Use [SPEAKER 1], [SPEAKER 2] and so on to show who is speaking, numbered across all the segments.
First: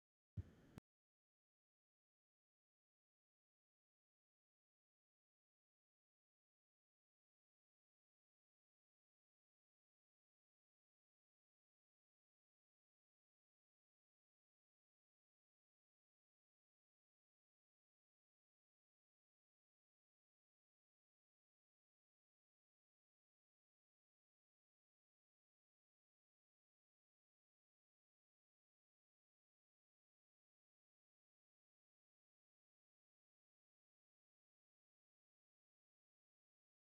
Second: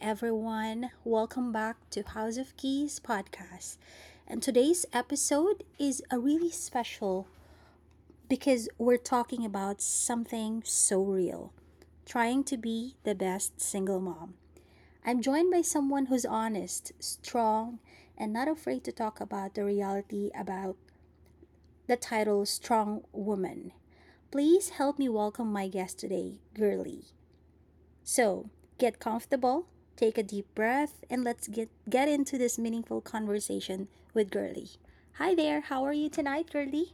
[SPEAKER 1] everyone, welcome back to House of Keys podcast. And today's episode is a really special because we're talking about something so real, trying to be the best single mom. I'm joined by someone who's honest, strong, and not afraid to talk about the reality about the title Strong Woman. Please help me welcome my guest today, Girly. So, get comfortable, take a deep breath, and let's get into this meaningful conversation with Girly. Hi there, how are you tonight, Girly?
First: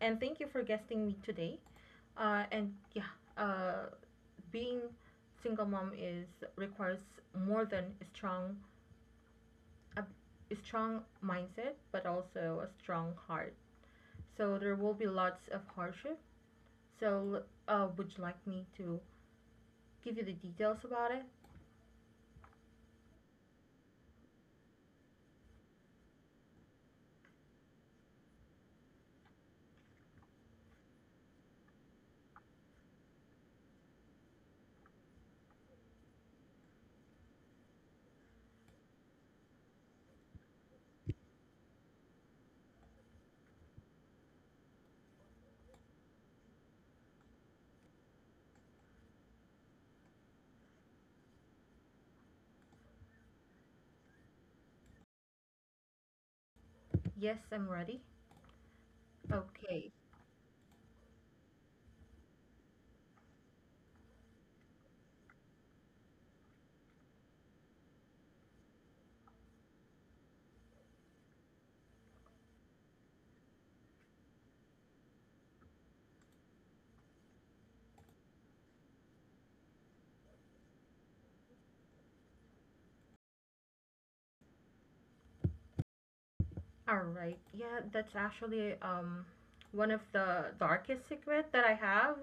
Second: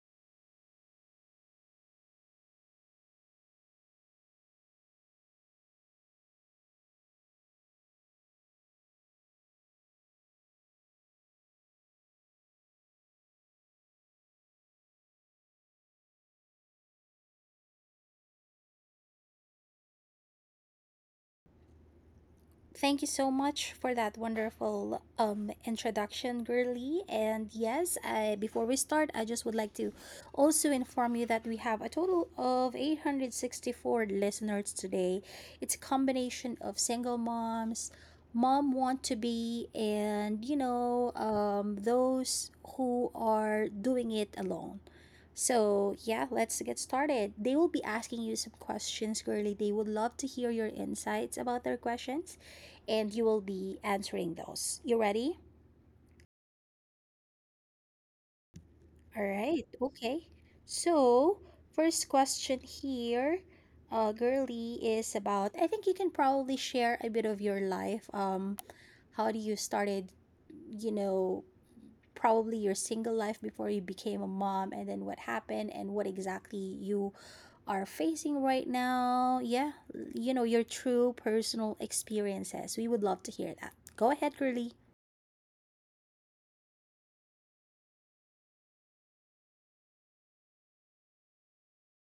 [SPEAKER 2] And thank you for guesting me today. And yeah, uh, being single mom is requires more than a strong a, a strong mindset, but also a strong heart. So there will be lots of hardship. So would you like me to give you the details about it?
[SPEAKER 1] Thank you so much for that wonderful introduction, Girly. And yes, I, before we start, I just would like to also inform you that we have a total of 864 listeners today. It's a combination of single moms, mom want to be, and those who are doing it alone. So, yeah, let's get started. They will be asking you some questions, Girly. They would love to hear your insights about their questions, and you will be answering those. You ready?
[SPEAKER 2] Yes, I'm ready.
[SPEAKER 1] All right.
[SPEAKER 2] Okay.
[SPEAKER 1] Okay. So, first question here, Girly, is about, I think you can probably share a bit of your life. How do you started, you know, probably your single life before you became a mom and then what happened and what exactly you are facing right now. Yeah, you know, your true personal experiences. We would love to hear that. Go ahead, Girly.
[SPEAKER 2] All right. Yeah, that's actually one of the darkest secret that I have,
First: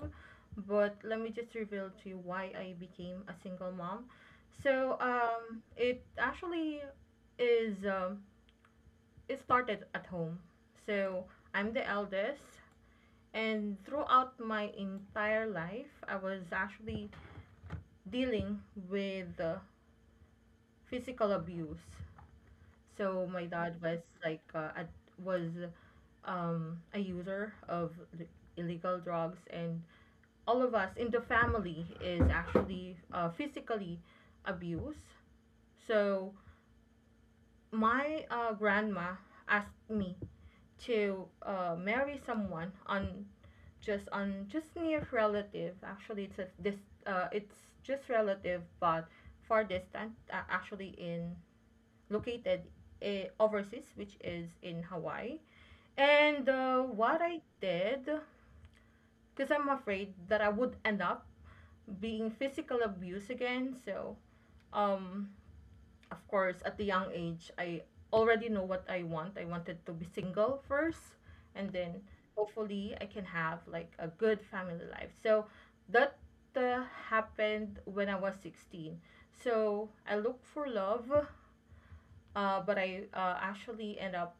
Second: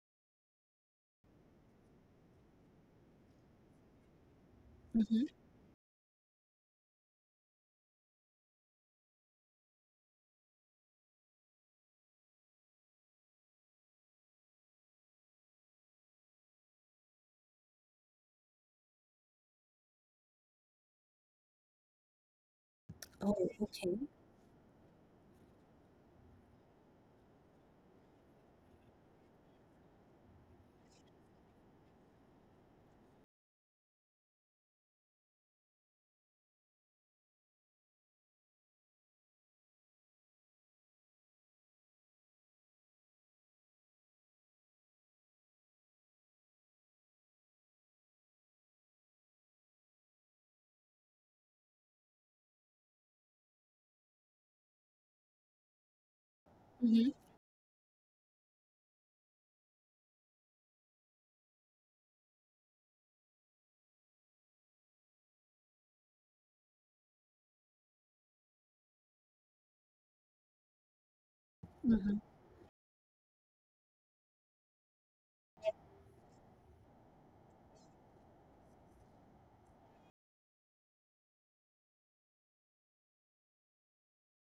[SPEAKER 2] but let me just reveal to you why I became a single mom. So,
[SPEAKER 1] Mm-hmm.
[SPEAKER 2] it actually is it started at home. So, I'm the eldest and throughout my entire life, I was actually dealing with physical abuse. So,
[SPEAKER 1] Oh,
[SPEAKER 2] my dad
[SPEAKER 1] okay.
[SPEAKER 2] was like ad- was a user of illegal drugs, and all of us in the family is actually physically abused. So my grandma asked me to marry someone on just near relative. Actually, it's this it's just relative, but far distant. Actually, in located overseas, which is in Hawaii. And
[SPEAKER 1] Mm-hmm.
[SPEAKER 2] what I did because I'm afraid that I would end up being physical abuse again. So, um, of course, at the young age, I already know what I want. I wanted to be single first, and then
[SPEAKER 1] Mm-hmm.
[SPEAKER 2] hopefully I can have like a good family life. So that happened when I was 16. So I looked for love, but I actually end up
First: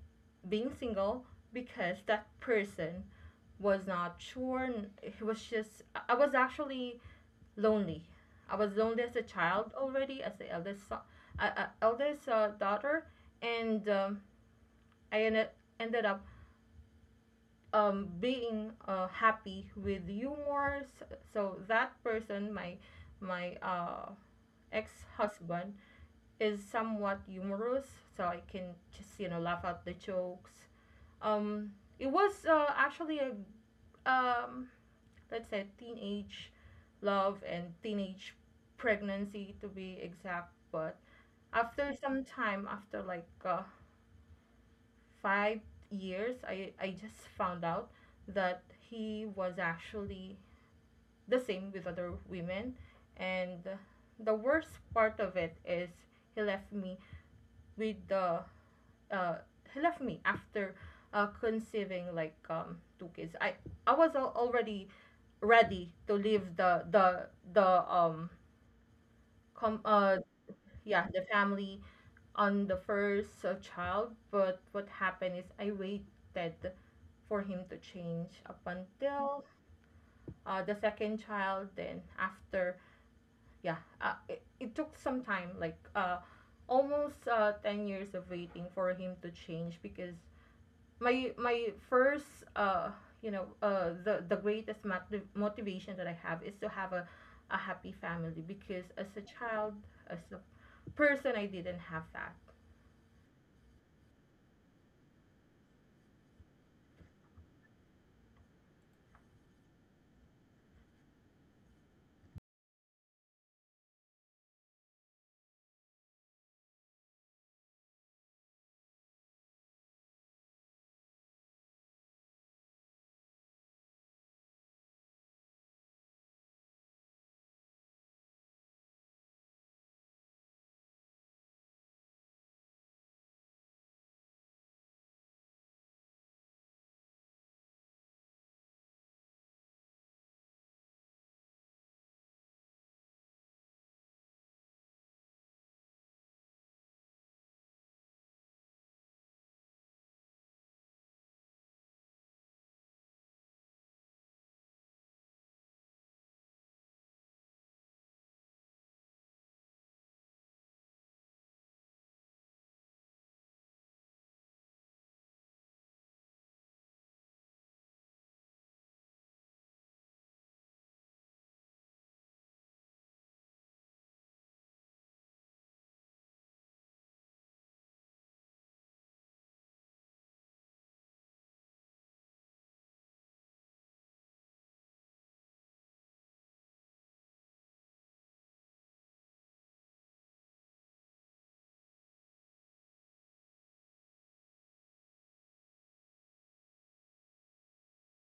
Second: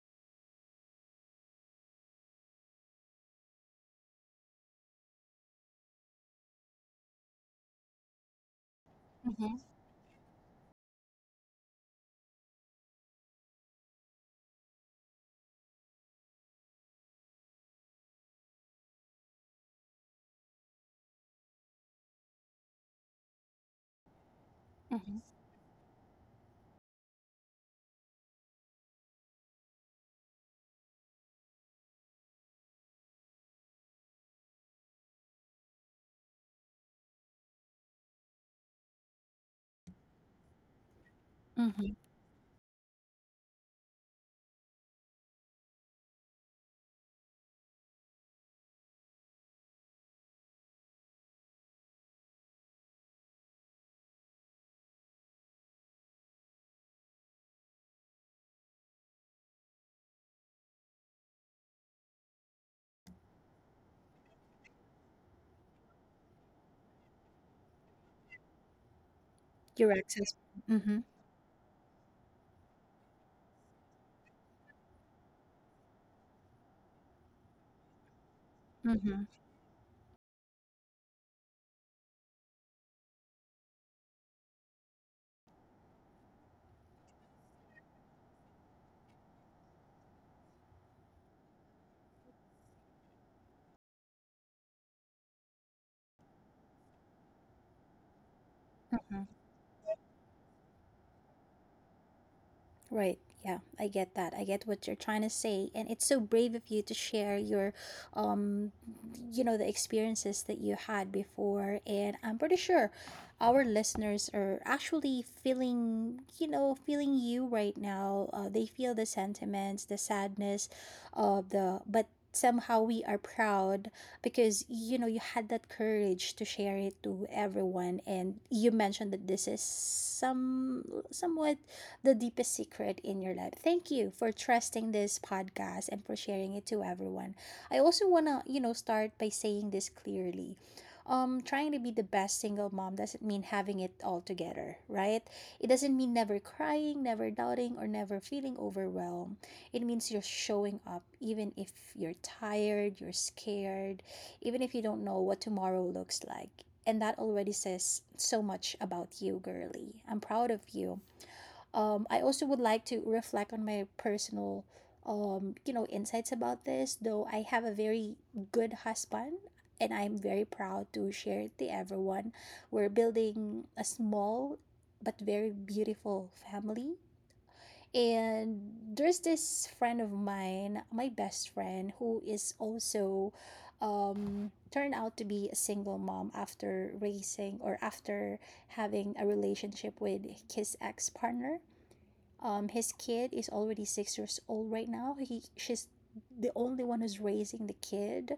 [SPEAKER 2] being single because that person was not sure. He was just I was actually lonely. I was lonely as a
[SPEAKER 1] Mm-hmm.
[SPEAKER 2] child already, as the eldest so- eldest daughter, and I ended up being happy with humor. So that person, my ex
[SPEAKER 1] Mm-hmm.
[SPEAKER 2] husband, is somewhat humorous, so I can just you know laugh out the jokes. Um, it was actually a um, let's say teenage love and teenage pregnancy to be exact, but
[SPEAKER 1] Mm-hmm.
[SPEAKER 2] after some time after like five years I just found out that he was actually the same with other women and the worst part of it is he left me with the uh, he left me after conceiving like two kids. I was already ready to leave the com-
[SPEAKER 1] Your
[SPEAKER 2] uh,
[SPEAKER 1] access. Mm-hmm.
[SPEAKER 2] yeah, the family on the first child, but what happened is I waited for him to change up
[SPEAKER 1] Mm-hmm.
[SPEAKER 2] until the second child. Then after, yeah, it took some time, like almost ten years of waiting for him to change because my first you know the greatest motivation that I have is to have a happy family because as a child as a person I didn't have that.
[SPEAKER 1] Right. Yeah, I get that. I get what you're trying to say, and it's so brave of you to share your, um, you know, the experiences that you had before. And I'm pretty sure our listeners are actually feeling, you know, feeling you right now. They feel the sentiments, the sadness, of the but somehow we are proud because you know you had that courage to share it to everyone, and you mentioned that this is somewhat the deepest secret in your life. Thank you for trusting this podcast and for sharing it to everyone. I also want to, you know, start by saying this clearly. Trying to be the best single mom doesn't mean having it all together, right? It doesn't mean never crying, never doubting, or never feeling overwhelmed. It means you're showing up even if you're tired, you're scared, even if you don't know what tomorrow looks like. And that already says so much about you, Girly. I'm proud of you. I also would like to reflect on my personal, you know, insights about this. Though I have a very good husband, and I'm very proud to share it to everyone. We're building a small but very beautiful family. And there's this friend of mine, my best friend, who is also turned out to be a single mom after raising, or after having a relationship with his ex partner. His kid is already 6 years old right now. He she's the only one who's raising the kid,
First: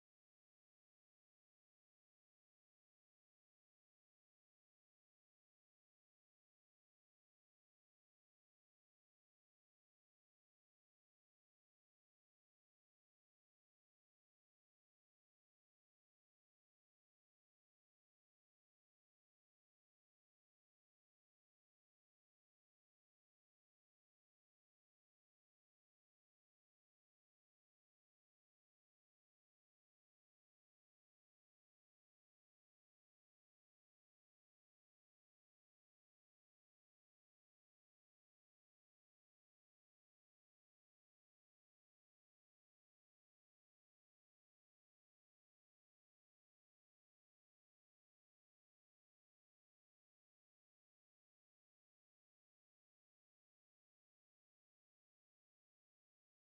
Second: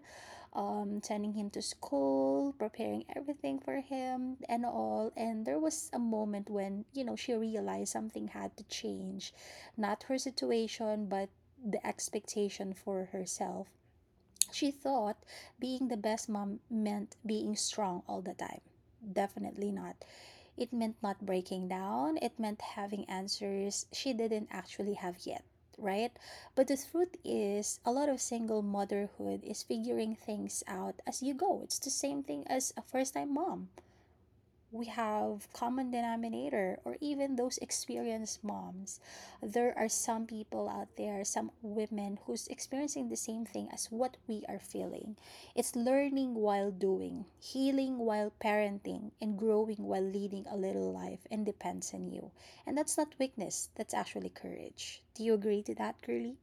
[SPEAKER 1] sending him to school, preparing everything for him and all. And there was a moment when, you know, she realized something had to change. Not her situation, but the expectation for herself. She thought being the best mom meant being strong all the time. Definitely not. It meant not breaking down, it meant having answers she didn't actually have yet, right? But the truth is, a lot of single motherhood is figuring things out as you go. It's the same thing as a first time mom, we have common denominator, or even those experienced moms, there are some people out there, some women who's experiencing the same thing as what we are feeling. It's learning while doing, healing while parenting, and growing while leading a little life, and depends on you. And that's not weakness, that's actually courage. Do you agree to that, Girly?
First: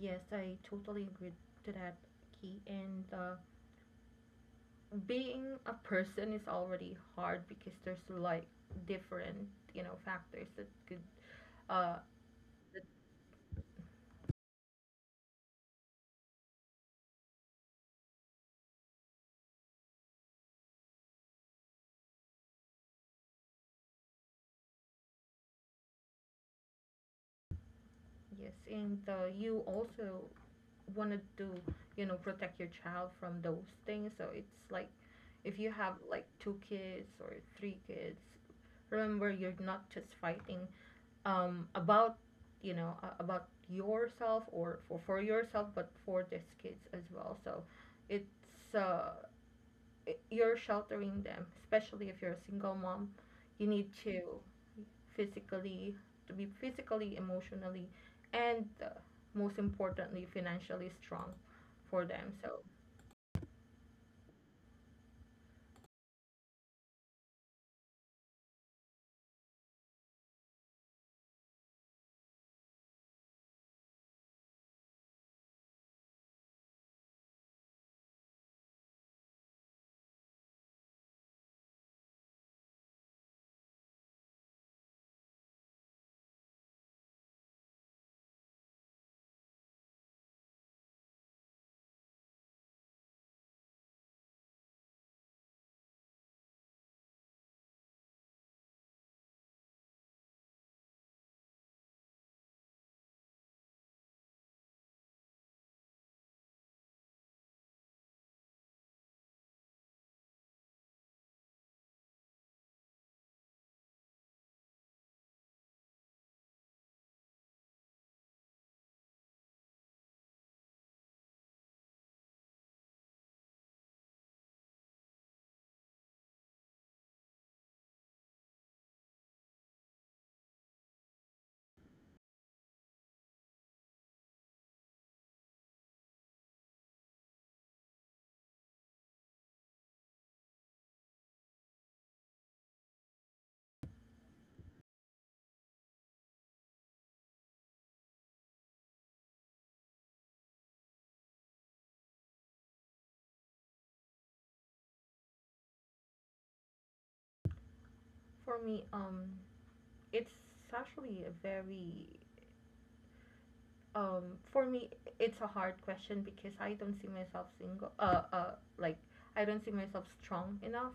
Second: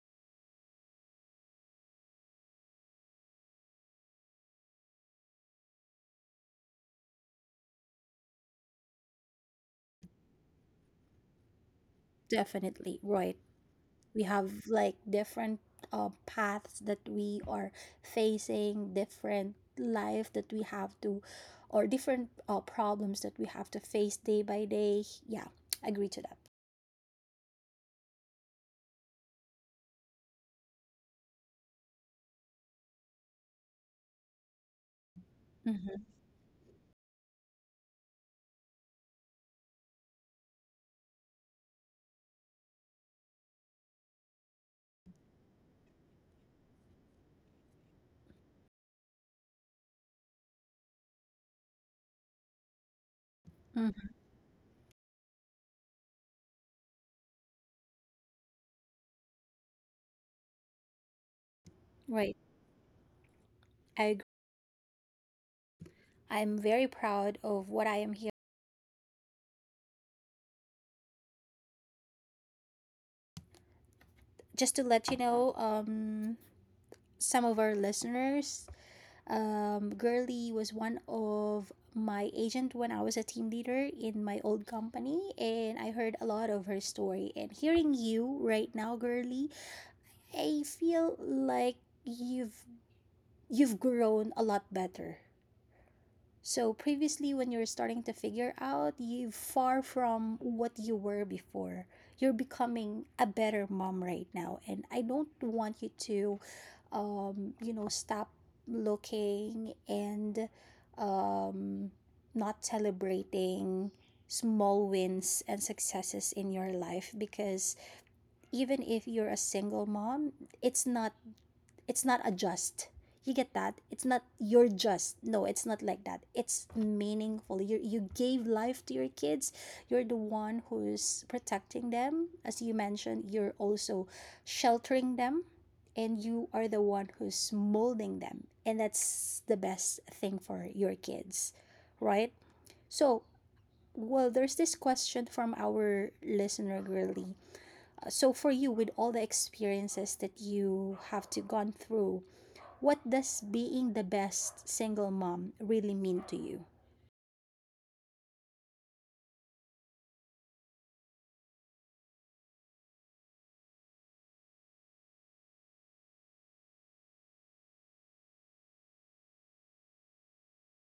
[SPEAKER 2] Yes, I totally agree to that, Key. And being a person is already hard because there's like different, you know, factors that could uh,
[SPEAKER 1] Definitely right, we have like different paths that we are facing, different life that we have to, or different problems that we have to face day by day, yeah. Agree to that.
[SPEAKER 2] Yes, and you also wanted to, you know, protect your child from those things. So it's like if you have
[SPEAKER 1] Mm-hmm.
[SPEAKER 2] like two kids or three kids, remember you're not just fighting about, you know, about yourself or for yourself, but for these kids as well. So it's uh, you're sheltering them, especially if you're a single mom. You need
[SPEAKER 1] Mm-hmm.
[SPEAKER 2] to physically, to be physically, emotionally, and most importantly, financially strong for them.
[SPEAKER 1] Right,
[SPEAKER 2] So
[SPEAKER 1] I agree. I'm very proud of what I am here. Just to let you know, some of our listeners, Girly was one of my agent when I was a team leader in my old company, and I heard a lot of her story. And hearing you right now, Girly, I feel like you've you've grown a lot better. So previously, when you're starting to figure out, you far from what you were before. You're becoming a better mom right now, and I don't want you to you know, stop looking and um, not celebrating small wins and successes in your life because even if you're a single mom, it's not it's not a just. You get that? It's not you're just. No, it's not like that. It's meaningful. You gave life to your kids. You're the one who's protecting them. As you mentioned, you're also sheltering them, and you are the one who's molding them. And that's the best thing for your kids, right? So, well, there's this question from our listener, really. So, for you, with all the experiences that you have to gone through, what does being the best single mom really mean to you?
[SPEAKER 2] for me, it's actually a very um for me it's a hard question because I don't see myself single like I don't see myself strong enough.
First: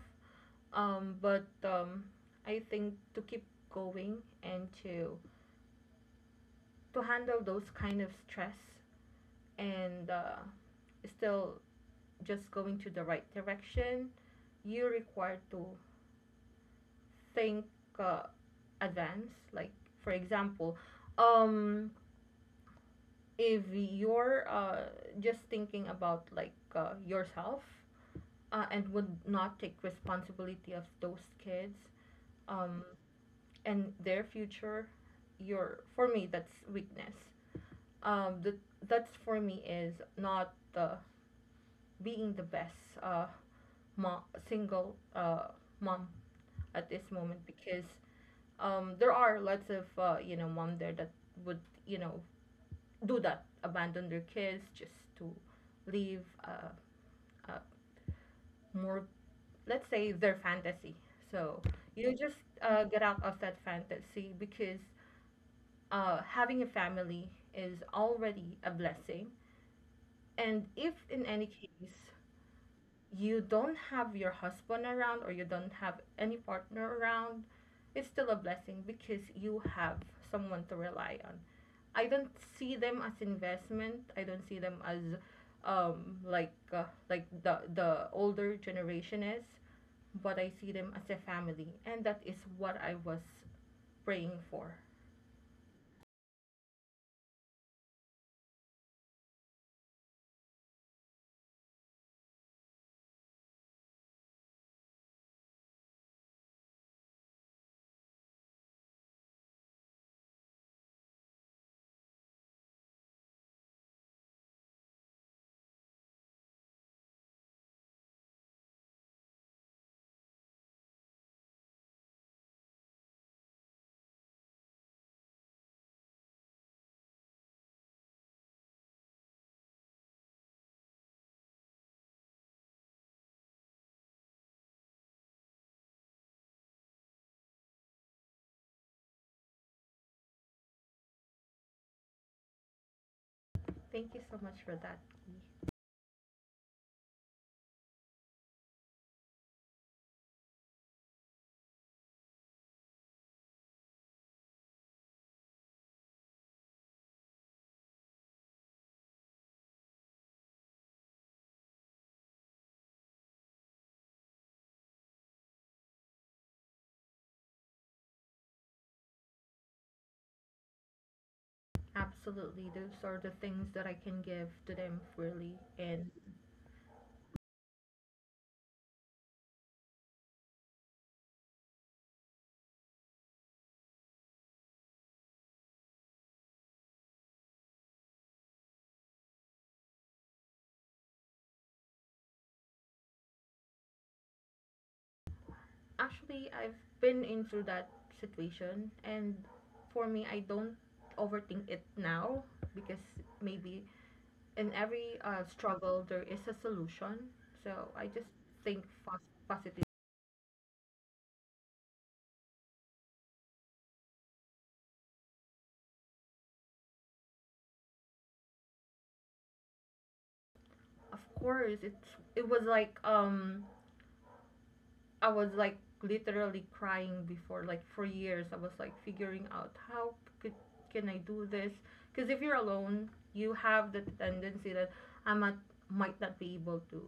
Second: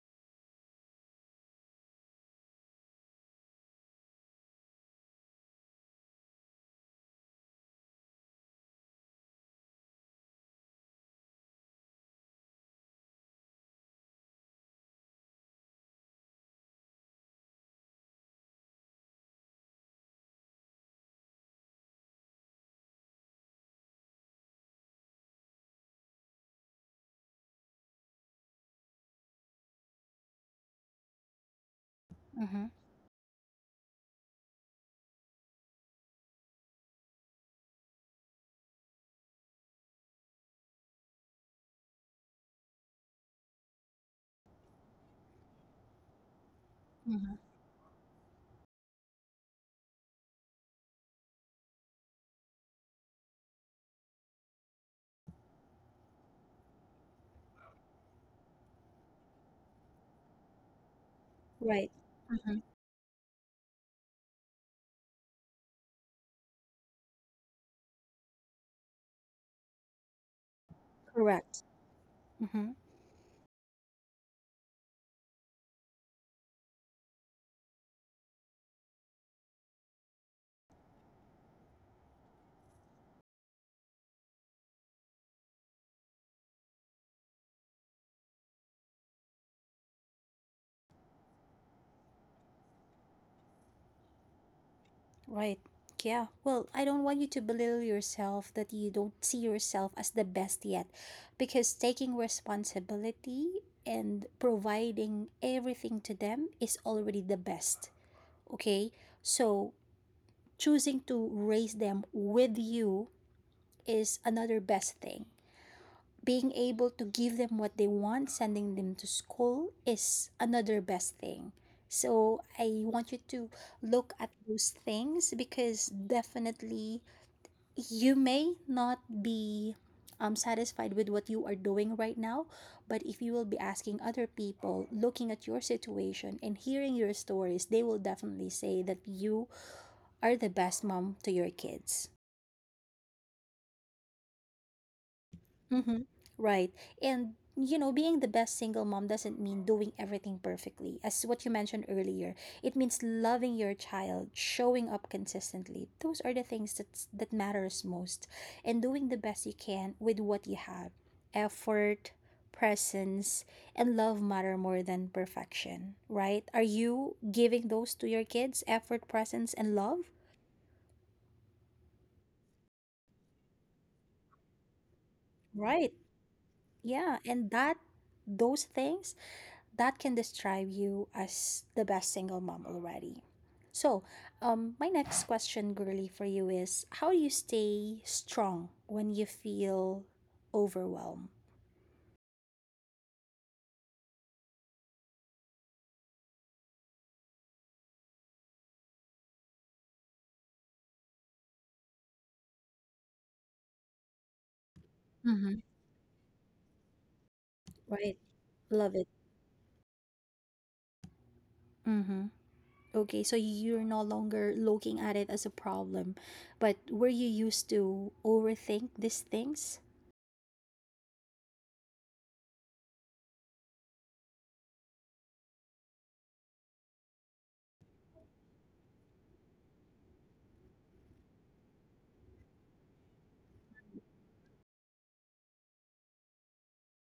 [SPEAKER 2] But I think to keep going and to handle those kind of stress and still just going to the right direction you're required to think uh, advance like for example um if you're just thinking about like yourself and would not take responsibility of those kids
[SPEAKER 1] Mm-hmm.
[SPEAKER 2] um, and their future your for me that's weakness um, that that's for me is not the. Being the best uh, mom, single mom at this
[SPEAKER 1] Mm-hmm.
[SPEAKER 2] moment because there are lots of you know mom there that would you know do that abandon their kids just to live uh, more let's say their fantasy so
[SPEAKER 1] Right.
[SPEAKER 2] you just
[SPEAKER 1] Mm-hmm.
[SPEAKER 2] get out of that fantasy because having a family is already a blessing and if in any
[SPEAKER 1] Correct.
[SPEAKER 2] case
[SPEAKER 1] Mm-hmm.
[SPEAKER 2] you don't have your husband around or you don't have any partner around, it's still a blessing because you have someone to rely on. I don't see them as investment. I don't see them as um like uh, like the older generation is, but I see them as a family and that is what I was praying for.
[SPEAKER 1] Right. Yeah. Well, I don't want you to belittle yourself that you don't see yourself as the best yet because taking responsibility and providing everything to them is already the best. Okay. So choosing to raise them with you is another best thing. Being able to give them what they want, sending them to school is another best thing. So I want you to look at those things because definitely you may not be satisfied with what you are doing right now, but if you will be asking other people, looking at your situation and hearing your stories, they will definitely say that you are the best mom to your kids.
[SPEAKER 2] Thank you so much for that.
[SPEAKER 1] Mm-hmm. Right. And, you know, being the best single mom doesn't mean doing everything perfectly. As what you mentioned earlier, it means loving your child, showing up consistently. Those are the things that matters most. And doing the best you can with what you have. Effort, presence, and love matter more than perfection, right? Are you giving those to your kids? Effort, presence, and love?
[SPEAKER 2] Absolutely. Those are the things that I can give to them freely
[SPEAKER 1] Right.
[SPEAKER 2] and...
[SPEAKER 1] Yeah. And that those things that can describe you as the best single mom already. So, my next question, Girly, for you is how do you stay strong when you feel overwhelmed?
[SPEAKER 2] Actually, I've been into that situation, and for me, I don't overthink it now because maybe in every
[SPEAKER 1] Hmm.
[SPEAKER 2] struggle there is a solution. So I
[SPEAKER 1] Right.
[SPEAKER 2] just think
[SPEAKER 1] Love it.
[SPEAKER 2] fast positive.
[SPEAKER 1] Mm-hmm. Okay, so you're no longer looking at it as a problem, but were you used to overthink these things?
[SPEAKER 2] Of course, it's it was like I was like literally crying before like for years. I was like figuring out how could can I do this? Because if you're alone, you have the tendency that I might not be able to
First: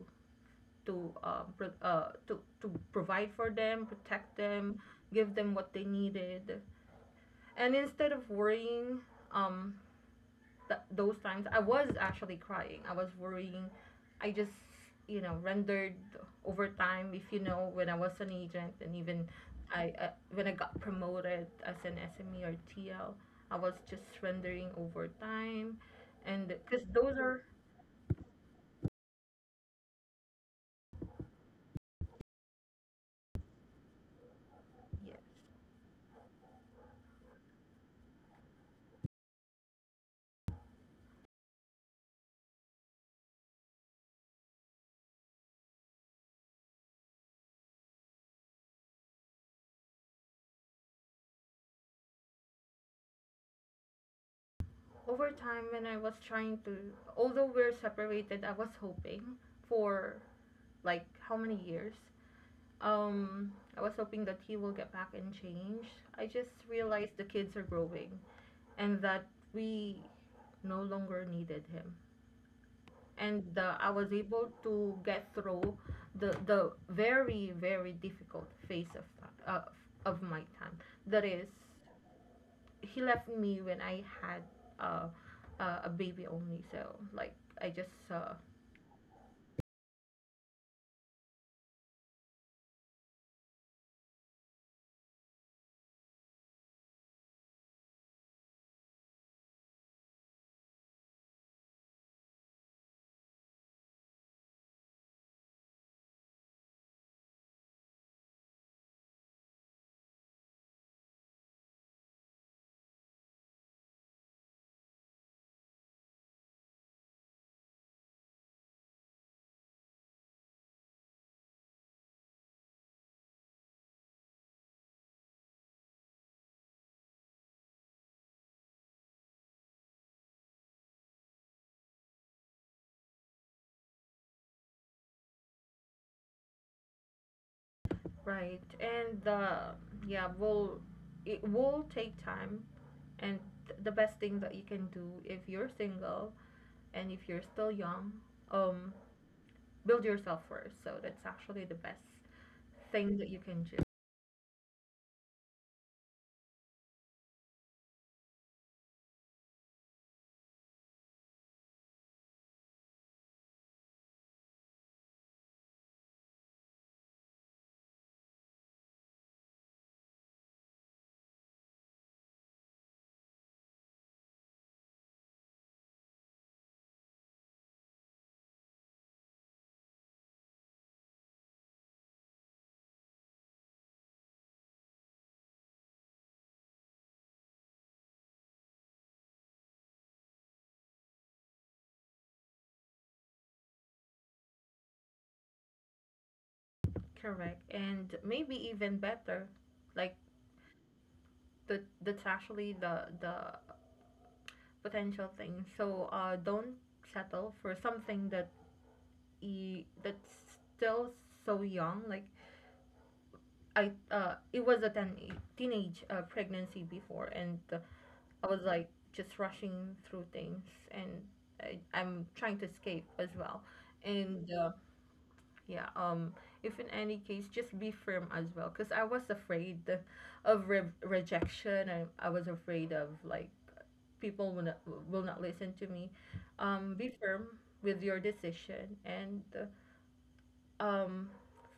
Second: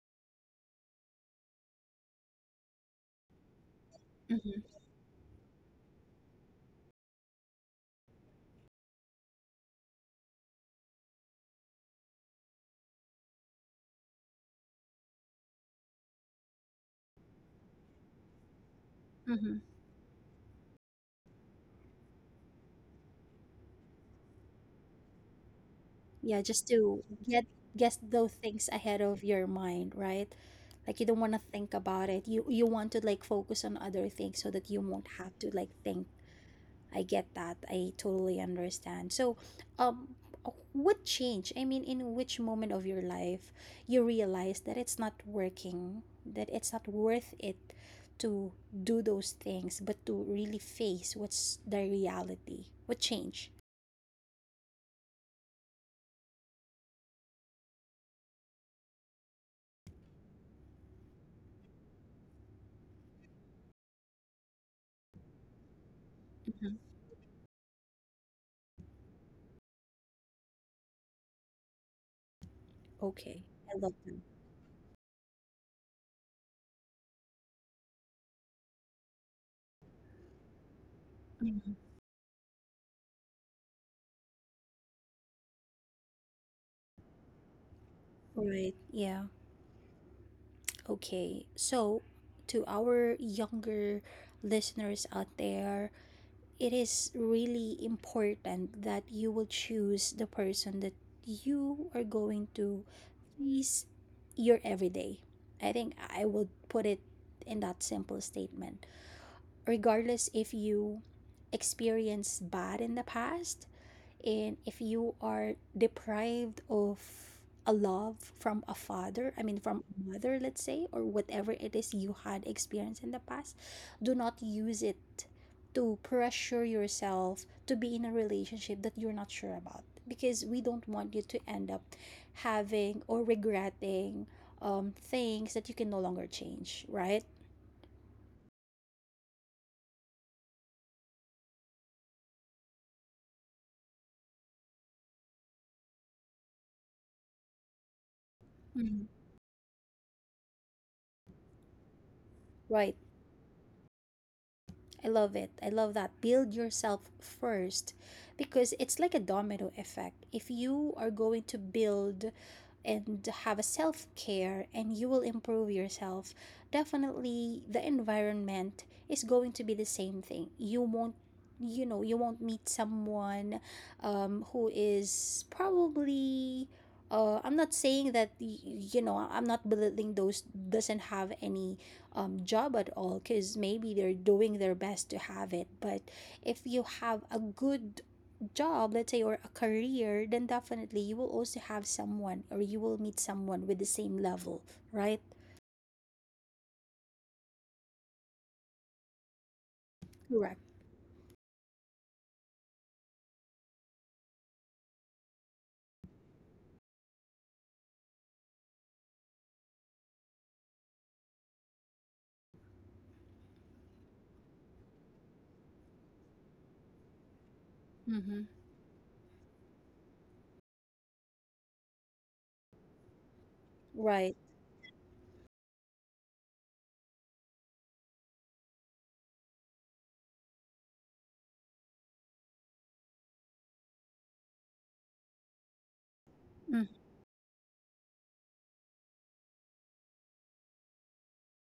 [SPEAKER 2] to provide for them, protect
[SPEAKER 1] Hmm.
[SPEAKER 2] them, give them what they needed, and instead of worrying, um, those times I was actually crying. I was worrying. I just you know rendered over time. If you know, when I was an agent and even
[SPEAKER 1] Hmm.
[SPEAKER 2] I when I got promoted as an SME or TL, I was just rendering over time,
[SPEAKER 1] Yeah,
[SPEAKER 2] and
[SPEAKER 1] just
[SPEAKER 2] because
[SPEAKER 1] to
[SPEAKER 2] those are...
[SPEAKER 1] get guess those things ahead of your mind, right? Like you don't want to think about it. You want to like focus on other things so that you
[SPEAKER 2] Yes,
[SPEAKER 1] won't have to like think. I get that. I totally understand. So, um what change? I mean, in which moment of your life you realize that it's not working, that it's not worth it to do those things, but to really face what's the reality? What change?
[SPEAKER 2] over time when I was trying to although we're separated, I was hoping for like how many years. Um, I was hoping that he will get back and change. I just
[SPEAKER 1] Hmm.
[SPEAKER 2] realized the kids are growing and that we no longer needed him.
[SPEAKER 1] Okay.
[SPEAKER 2] And
[SPEAKER 1] I love
[SPEAKER 2] I was able to get through the very very difficult phase uh, of my time. That is
[SPEAKER 1] them.
[SPEAKER 2] he left me when I had uh, a baby only. So like I just uh,...
[SPEAKER 1] Right. Yeah. Okay. So, to our younger listeners out there, it is really important that you will choose the person that you are going to please your everyday. I think I would put it in that simple statement. Regardless if you experienced bad in the past, and if you are deprived of a love from a father, I mean from a mother, let's say, or whatever it is you had experienced in the past, do not use it to pressure yourself to be in a relationship that you're not sure about because we don't want you to end up having or regretting things that you can no longer change, right?
[SPEAKER 2] Right, and yeah, will it will take time, and the best thing that you can do if you're single, and if you're still young, um,
[SPEAKER 1] Mhm.
[SPEAKER 2] build yourself first. So that's actually the best
[SPEAKER 1] Right.
[SPEAKER 2] thing that you can do.
[SPEAKER 1] I love it. I love that. Build yourself first because it's like a domino effect. If you are going to build and have a self care and you will improve yourself, definitely the environment is going to be the same thing. You won't, you know, you won't meet someone who is probably I'm not saying that you know, I'm not belittling those doesn't have any job at all because maybe they're doing their best to have it. But if you have a good job, let's say, or a career, then definitely you will also have someone or you will meet someone with the same level, right?
[SPEAKER 2] Correct, and maybe even better, like
[SPEAKER 1] Correct.
[SPEAKER 2] the that's actually the potential thing. So don't settle for something that that's still so young. Like it was a teenage pregnancy before, and
[SPEAKER 1] Mm-hmm.
[SPEAKER 2] I was like just rushing through things, and I'm trying to escape as well.
[SPEAKER 1] Right.
[SPEAKER 2] And yeah, if in any case, just be firm as well. Because I was afraid of rejection. I was afraid of like people will not listen to me.
[SPEAKER 1] Mm-hmm.
[SPEAKER 2] Be firm with your decision, and uh, um,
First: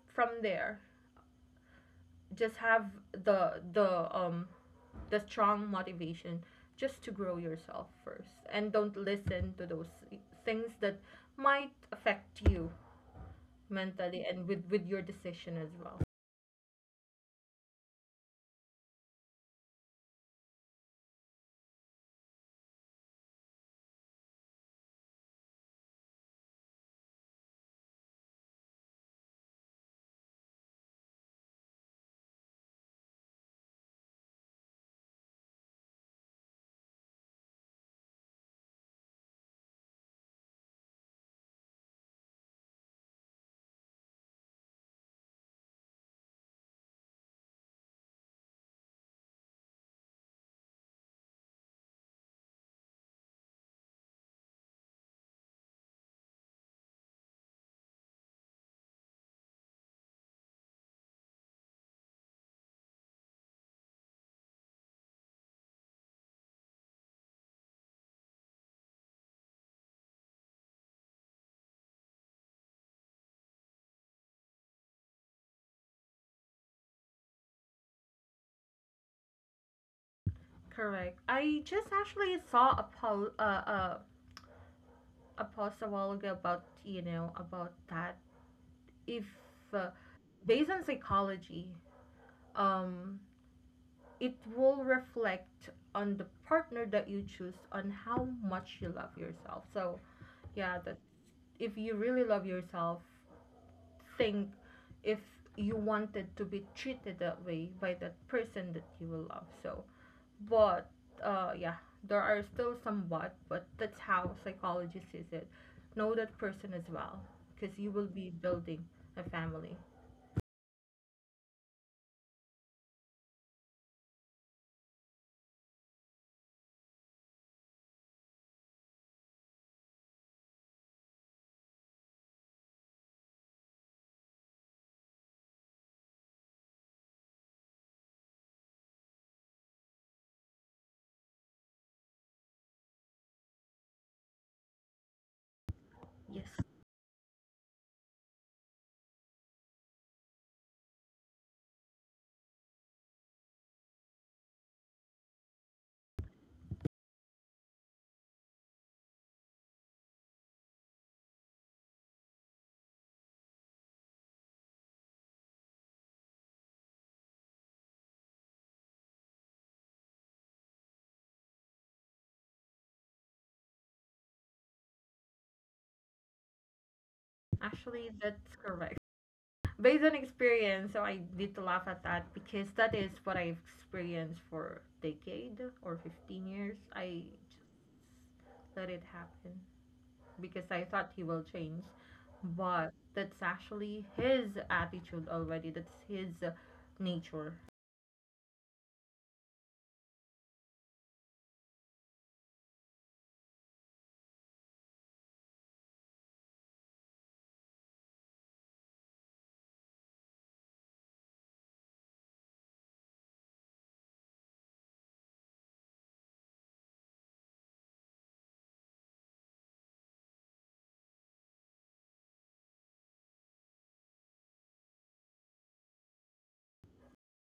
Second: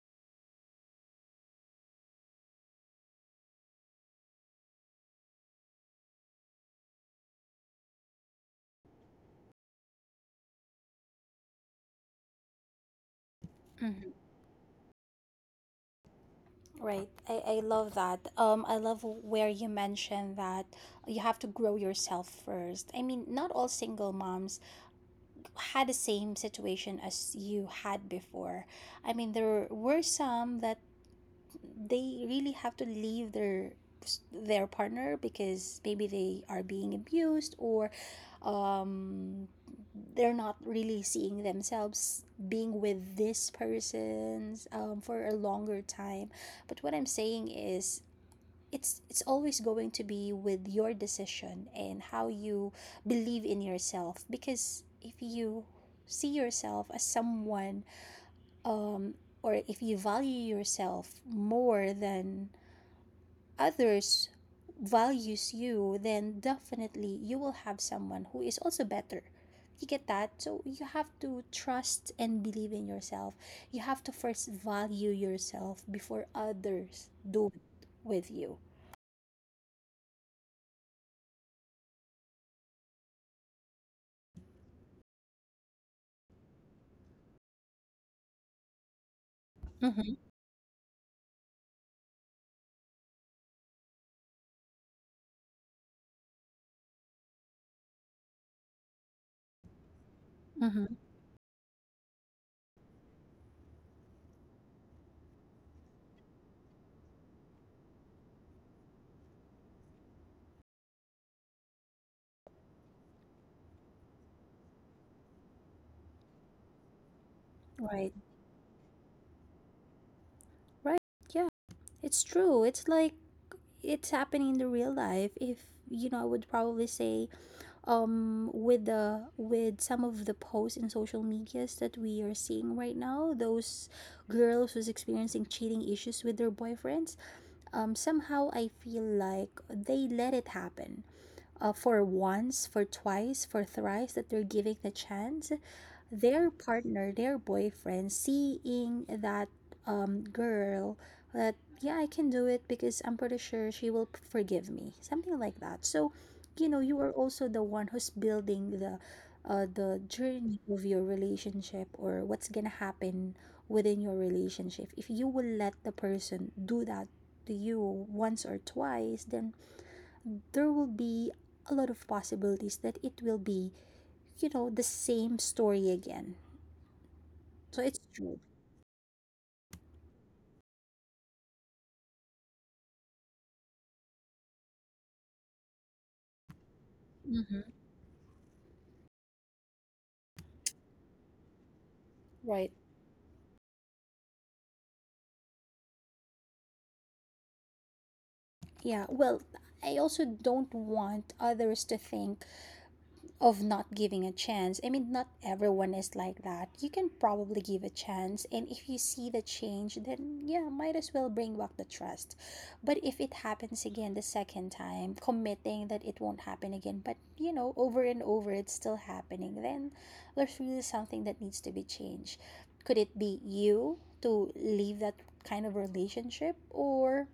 [SPEAKER 2] from there, just have the the um the strong motivation just to grow yourself first, and don't listen to those things that might affect you mentally and with your decision as well.
[SPEAKER 1] Right. I love that. I love where you mentioned that you have to grow yourself first. I mean, not all single moms had the same situation as you had before. I mean, there were some that they really have to leave their partner because maybe they are being abused, or um, they're not really seeing themselves being with this person's for a longer time. But what I'm saying is, it's always going to be with your decision and how you believe in yourself. Because if you see yourself as someone, um, or if you value yourself more than others values you, then definitely you will have someone who is also better. You get that? So you have to trust and believe in yourself. You have to first value yourself before others do it with you.
[SPEAKER 2] Correct. I just actually saw a a post a while ago about you know about that. If uh,
[SPEAKER 1] Mm-hmm.
[SPEAKER 2] based on psychology, um, it will reflect on the partner that you choose on how much you love yourself. So, yeah, that
[SPEAKER 1] Mm-hmm.
[SPEAKER 2] if you really love yourself, think if you wanted to be treated that way by that person that you will love. So, but yeah, there are still some but that's how psychology sees it. Know that person as well, because you will
[SPEAKER 1] Right.
[SPEAKER 2] be building a family.
[SPEAKER 1] Right. Yeah, it's true. It's like it's happening in the real life, if you know. I would probably say, with the with some of the posts in social medias that we are seeing right now, those girls who's experiencing cheating issues with their boyfriends, somehow I feel like they let it happen, for once, for twice, for thrice, that they're giving the chance. Their
[SPEAKER 2] Yes,
[SPEAKER 1] partner, their boyfriend, seeing that, girl, that, yeah, I can do it because I'm pretty sure she will forgive me. Something like that. So, you know, you are also the one who's building the journey of your relationship, or what's gonna happen within your relationship. If you will let the person do that to you once or twice, then there will be a lot of possibilities that it will be, you know, the same story again. So it's
[SPEAKER 2] actually,
[SPEAKER 1] true.
[SPEAKER 2] that's correct. Based on experience, so I need to laugh at that because that is what I've experienced for decade or 15 years. I
[SPEAKER 1] Mhm.
[SPEAKER 2] just let it happen, because I thought he will change.
[SPEAKER 1] Right.
[SPEAKER 2] But that's actually his attitude already. That's his nature.
[SPEAKER 1] Yeah. Well, I also don't want others to think of not giving a chance. I mean, not everyone is like that. You can probably give a chance, and if you see the change, then yeah, might as well bring back the trust. But if it happens again the second time, committing that it won't happen again, but you know, over and over it's still happening, then there's really something that needs to be changed. Could it be you to leave that kind of relationship, or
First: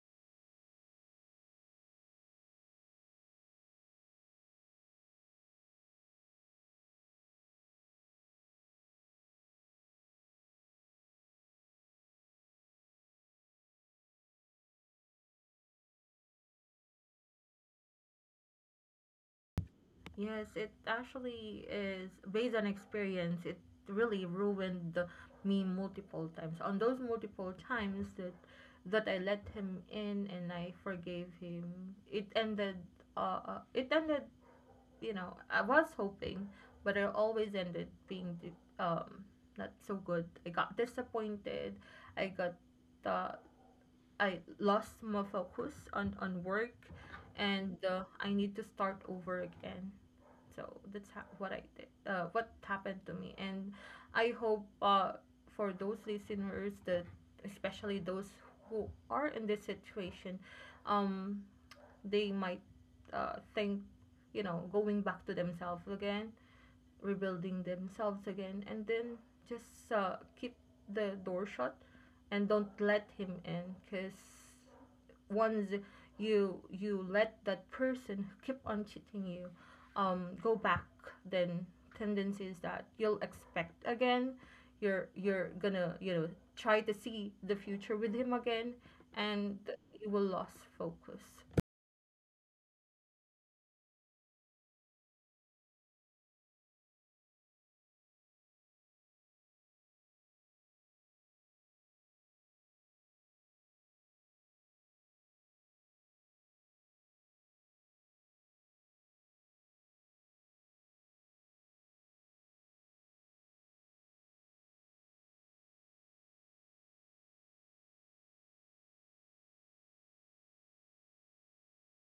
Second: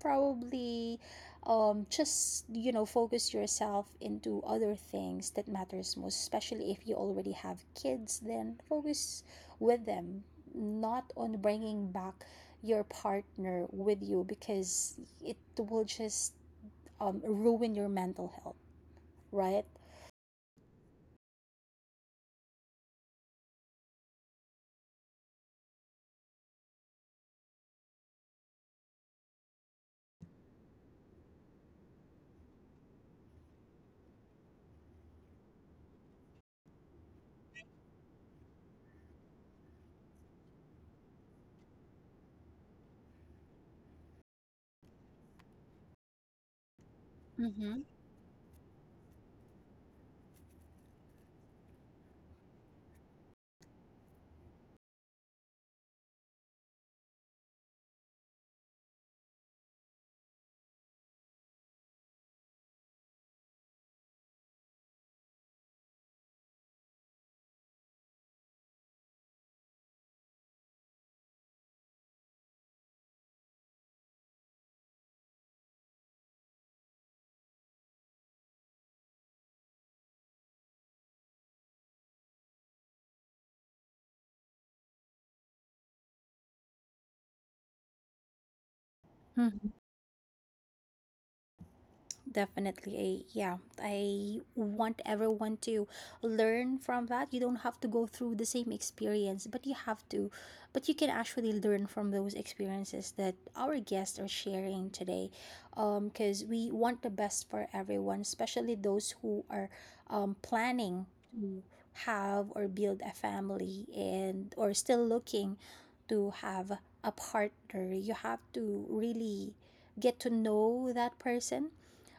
[SPEAKER 1] probably, just, you know, focus yourself into other things that matters most, especially if you already have kids, then focus with them, not on bringing back your partner with you, because it will just, ruin your mental health. Right.
[SPEAKER 2] Yes, it actually is based on experience. It really ruined me multiple times. On those multiple times that I let him in and I forgave him, it ended. It ended, you know, I was hoping, but it always ended being um not so good. I got disappointed. I got uh, I lost my focus on work,
[SPEAKER 1] Mm-hmm.
[SPEAKER 2] and I need to start over again. So that's what I did. What happened to me, and I hope for those listeners that especially those who are in this situation, um they might think, you know, going back to themselves again, rebuilding themselves again, and then just keep the door shut and don't let him in because once you let that person who keep on cheating you go back then tendencies that you'll expect again you're gonna you know try to see the future with him again and you will lose focus.
[SPEAKER 1] Definitely. Yeah, I want everyone to learn from that. You don't have to go through the same experience, but you can actually learn from those experiences that our guests are sharing today. Because we want the best for everyone, especially those who are, planning to have or build a family, and or still looking to have a partner. You have to really get to know that person.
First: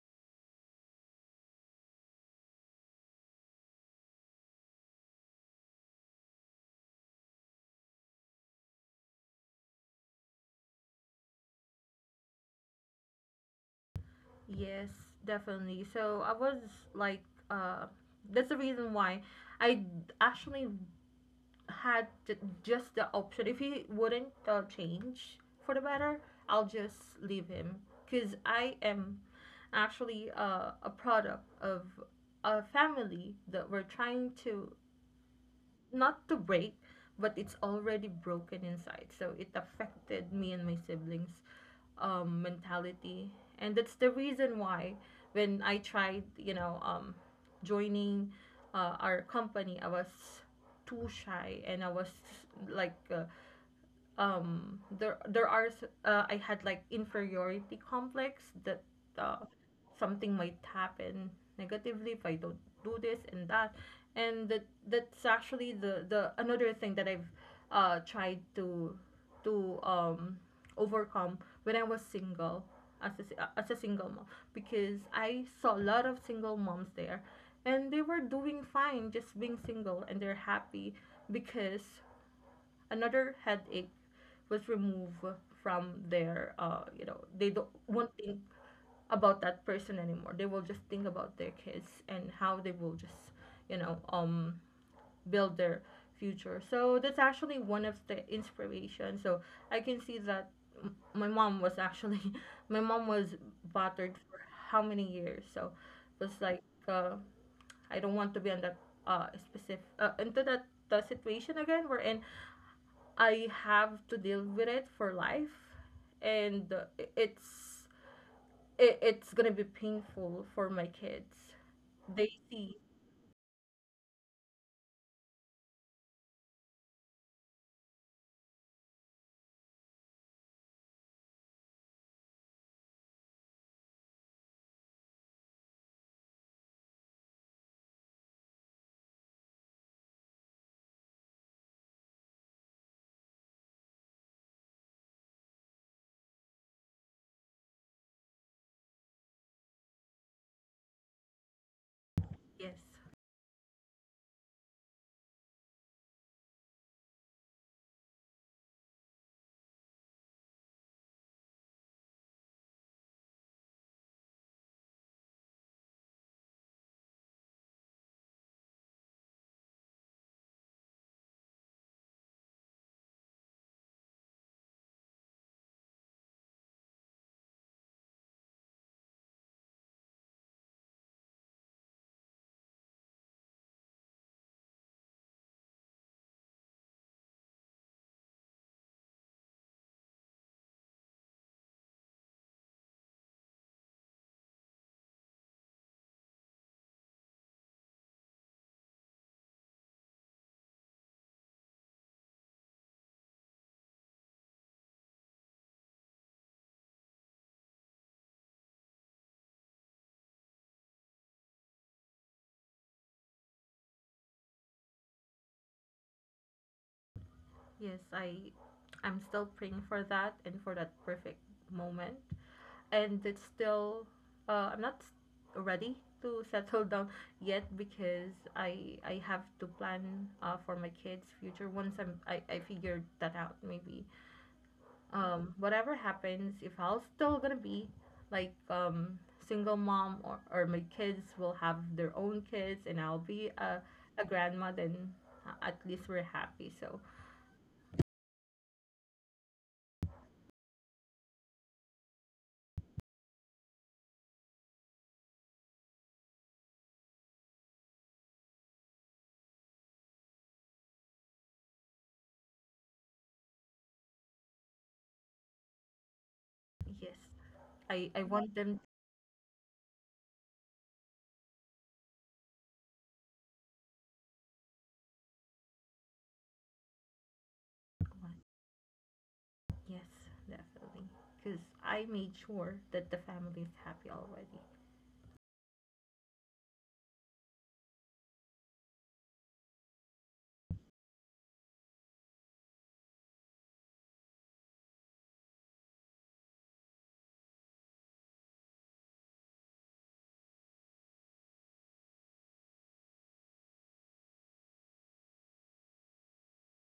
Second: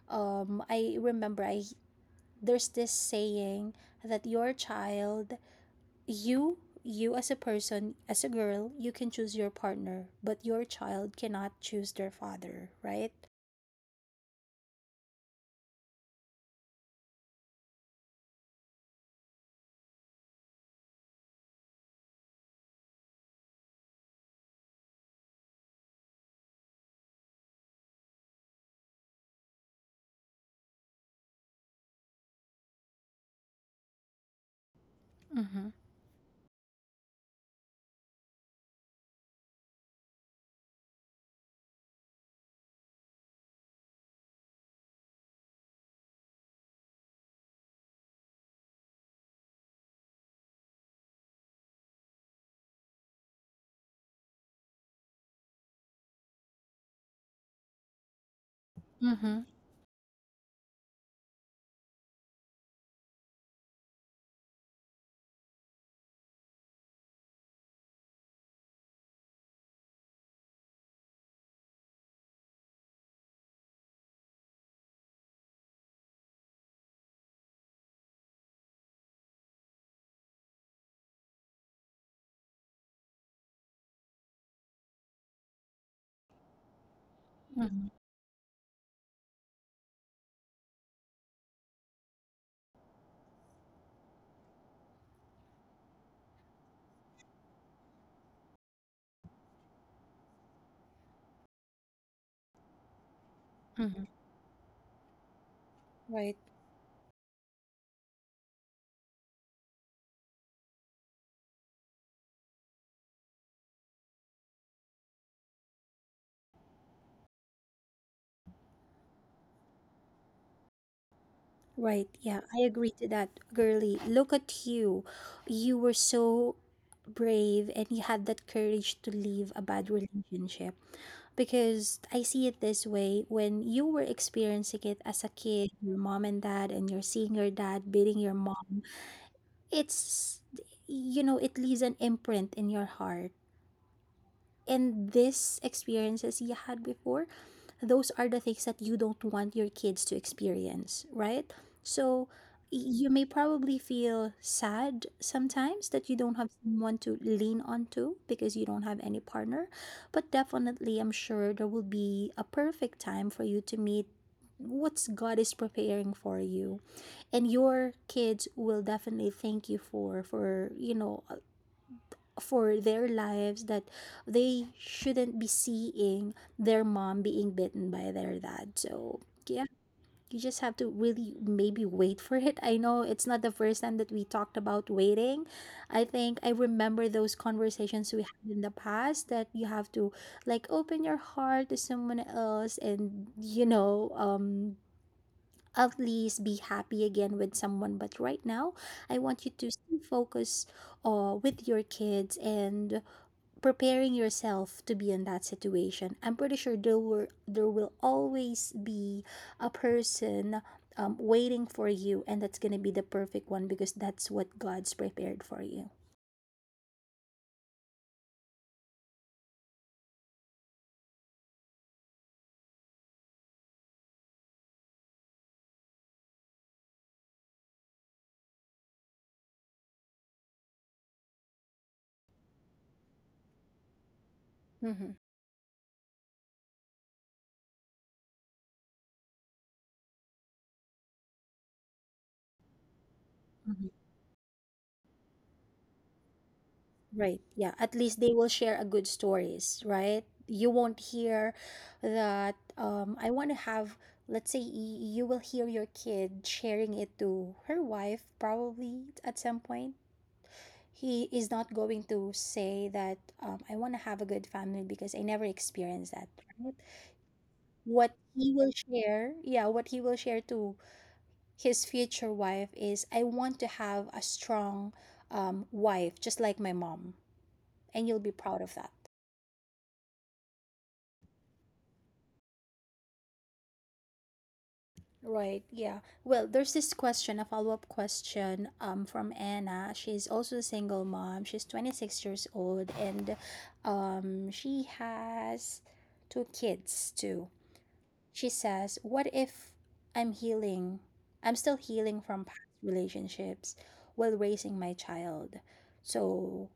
[SPEAKER 1] I remember I There's this saying that your child, you as a person, as a girl, you can choose your partner, but your child cannot choose their father. Right?
[SPEAKER 2] Yes, definitely. So I was like, uh, that's the reason why I d- actually had just the option. If he wouldn't change for the better, I'll just leave him because I am actually a product of a family that we're trying to
[SPEAKER 1] Mm-hmm.
[SPEAKER 2] not to break, but it's already broken inside. So it affected me and my siblings' mentality, and that's the reason why when I tried, you know, joining our company, I was too shy and I was like. I had like inferiority complex that uh,
[SPEAKER 1] Mm-hmm.
[SPEAKER 2] something might happen negatively if I don't do this and that and that's actually the another thing that I've tried to to um overcome when I was single as as a single mom because I saw a lot of single moms there and they were doing fine just being single and they're happy because another headache was removed from their you know they don't
[SPEAKER 1] Mm-hmm.
[SPEAKER 2] won't think about that person anymore they will just think about their kids and how they will just you know build their future so that's actually one of the inspiration so I can see that my mom was actually my mom was
[SPEAKER 1] Mm-hmm.
[SPEAKER 2] bothered for how many years so it was
[SPEAKER 1] Right.
[SPEAKER 2] like uh I don't want to be on that specific into that the situation again we're in I have to deal with it for life, and it's it's gonna be painful for my kids.
[SPEAKER 1] Right,
[SPEAKER 2] They
[SPEAKER 1] yeah, I
[SPEAKER 2] see,
[SPEAKER 1] agree to that, girly. Look at you. You were so brave, and you had that courage to leave a bad relationship. Because I see it this way, when you were experiencing it as a kid, your mom and dad, and you're seeing your dad beating your mom, it's, you know, it leaves an imprint in your heart. And these experiences you had before, those are the things that you don't want your kids to experience, right? So
[SPEAKER 2] yes,
[SPEAKER 1] you may probably feel sad sometimes that you don't have someone to lean onto because you don't have any partner. But definitely, I'm sure there will be a perfect time for you to meet what's God is preparing for you, and your kids will definitely thank you for, you know, for their lives, that they shouldn't be seeing their mom being bitten by their dad. So, yeah, you just have to really maybe wait for it. I know it's not the first time that we talked about waiting. I think I remember those conversations we had in the past, that you have to, like, open your heart to someone else and, you know, at least be happy again with someone. But right now I want you to stay focused, with your kids, and preparing yourself to be in that situation. I'm pretty sure there will always be a person, waiting for you, and that's going to be the perfect one, because that's what God's prepared for you.
[SPEAKER 2] yes. I'm still praying for that and for that perfect moment, and it's still I'm not ready to settle down yet because I have to plan for my kids' future once I figured that out maybe
[SPEAKER 1] Mm-hmm.
[SPEAKER 2] whatever happens if I'll still gonna be like single mom or my kids will have their own kids and I'll be
[SPEAKER 1] Mhm.
[SPEAKER 2] a grandma then at least we're happy so
[SPEAKER 1] Right. Yeah. At least they will share a good stories, right? You won't hear that, I want to have, let's say, you will hear your kid sharing it to her wife probably at some point. He is not going to say that, I want to have a good family because I never experienced that. Right?
[SPEAKER 2] yes
[SPEAKER 1] What
[SPEAKER 2] I want
[SPEAKER 1] he will
[SPEAKER 2] them
[SPEAKER 1] share, yeah, what he will share to his future wife is, I want to have a strong, wife, just like my mom, and you'll be proud of that.
[SPEAKER 2] yes definitely because I made sure that the family is happy already.
[SPEAKER 1] Right, yeah. Well, there's this question, a follow-up question, um, from Anna. She's also a single mom. She's 26 years old, and she has two kids too. She says, what if I'm healing? I'm still healing from past relationships while raising my child. So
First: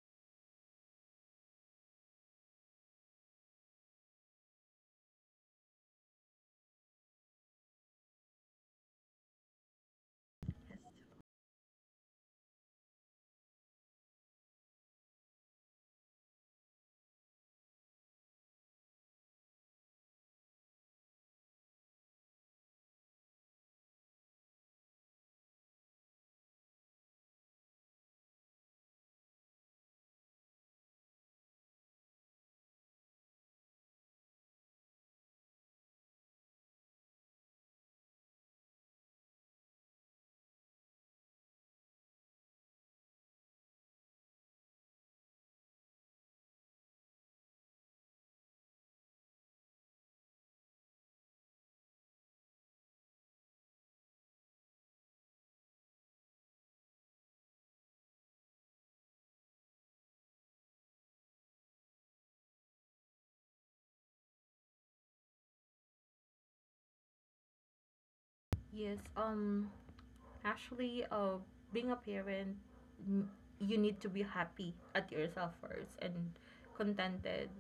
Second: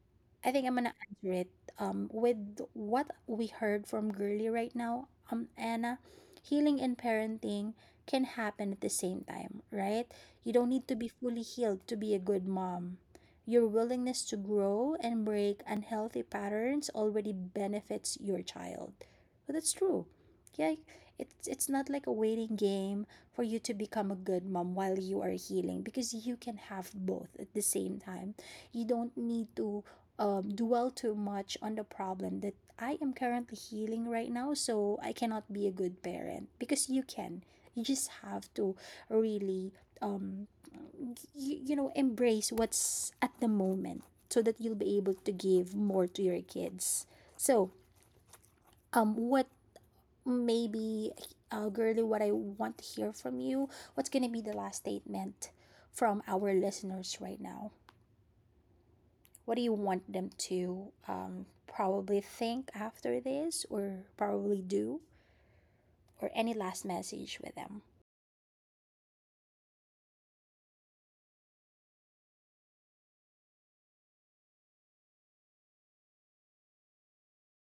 [SPEAKER 1] I think I'm going to answer it, with what we heard from Girly right now, Anna. Healing and parenting can happen at the same time, right? You
[SPEAKER 2] Yes,
[SPEAKER 1] don't need to be fully healed to be a good mom. Your willingness to grow and break unhealthy patterns already benefits your child. But that's true. Yeah, it's not like a waiting game for you to become a good mom while you are healing, because you can have both at the same time. You don't need to, dwell too much on the problem that I am currently healing right now, so I cannot be a good parent, because you can. You just have to really, um you, you know, embrace what's at the moment, so that you'll be able to give more to your kids. So, what maybe, girly, what I want to hear from you, what's going to be the last statement from our listeners right now, what do you want them to, probably think after this, or probably do, or any last message with them.
[SPEAKER 2] yes, um, actually, being a parent, n- you need to be happy at yourself first and contented.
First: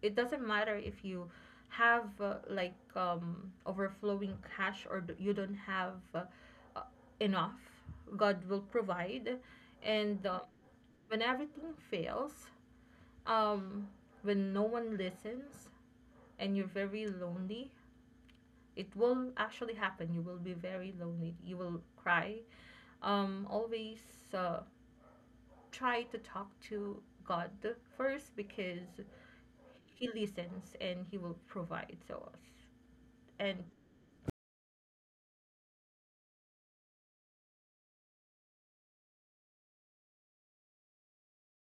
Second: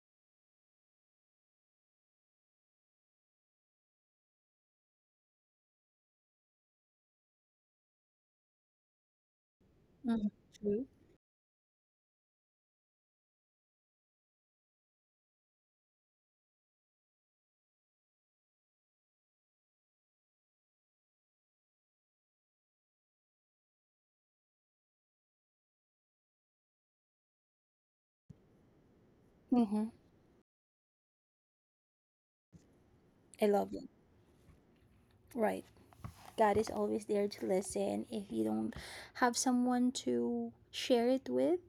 [SPEAKER 2] It doesn't matter if you have like overflowing cash or you don't have uh, enough. God will provide, and
[SPEAKER 1] Mm-hmm. True.
[SPEAKER 2] when everything fails, um, when no one listens and you're very lonely, it will actually happen. You will be very lonely. You will cry. Always uh, try to talk to God first because
[SPEAKER 1] Mm-hmm.
[SPEAKER 2] He listens and He will provide to us.
[SPEAKER 1] I
[SPEAKER 2] And
[SPEAKER 1] love it. Right. God is always there to listen. If you don't have someone to share it with,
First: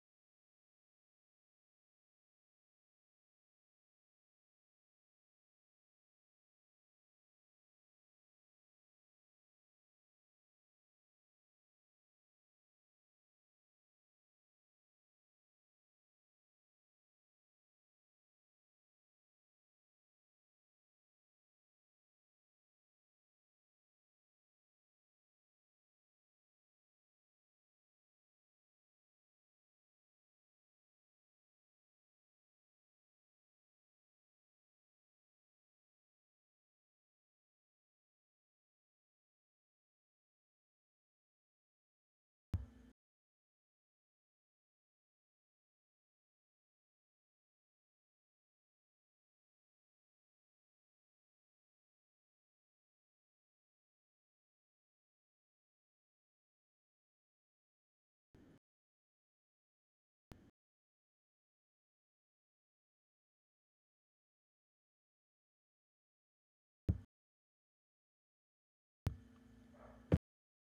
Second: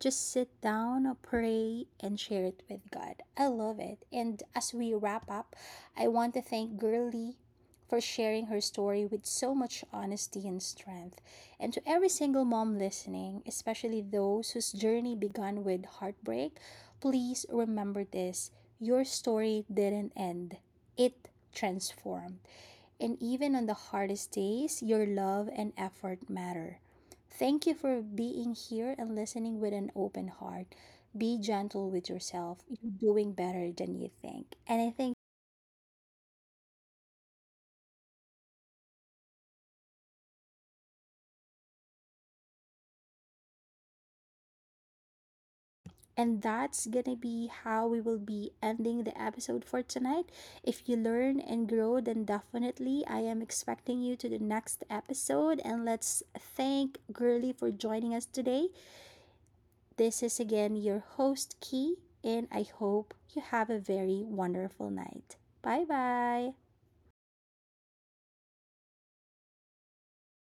[SPEAKER 1] just sit down, pray, and share it with God. I love it. And as we wrap up, I want to thank Girly for sharing her story with so much honesty and strength. And to every single mom listening, especially those whose journey began with heartbreak, please remember this: your story didn't end, it transformed. And even on the hardest days, your love and effort matter. Thank you for being here and listening with an open heart. Be gentle with yourself. You're doing better than you think. And that's going to be how we will be ending the episode for tonight. If you learn and grow, then definitely I am expecting you to the next episode. And let's thank Girly for joining us today. This is again your host, Key, and I hope you have a very wonderful night. Bye bye.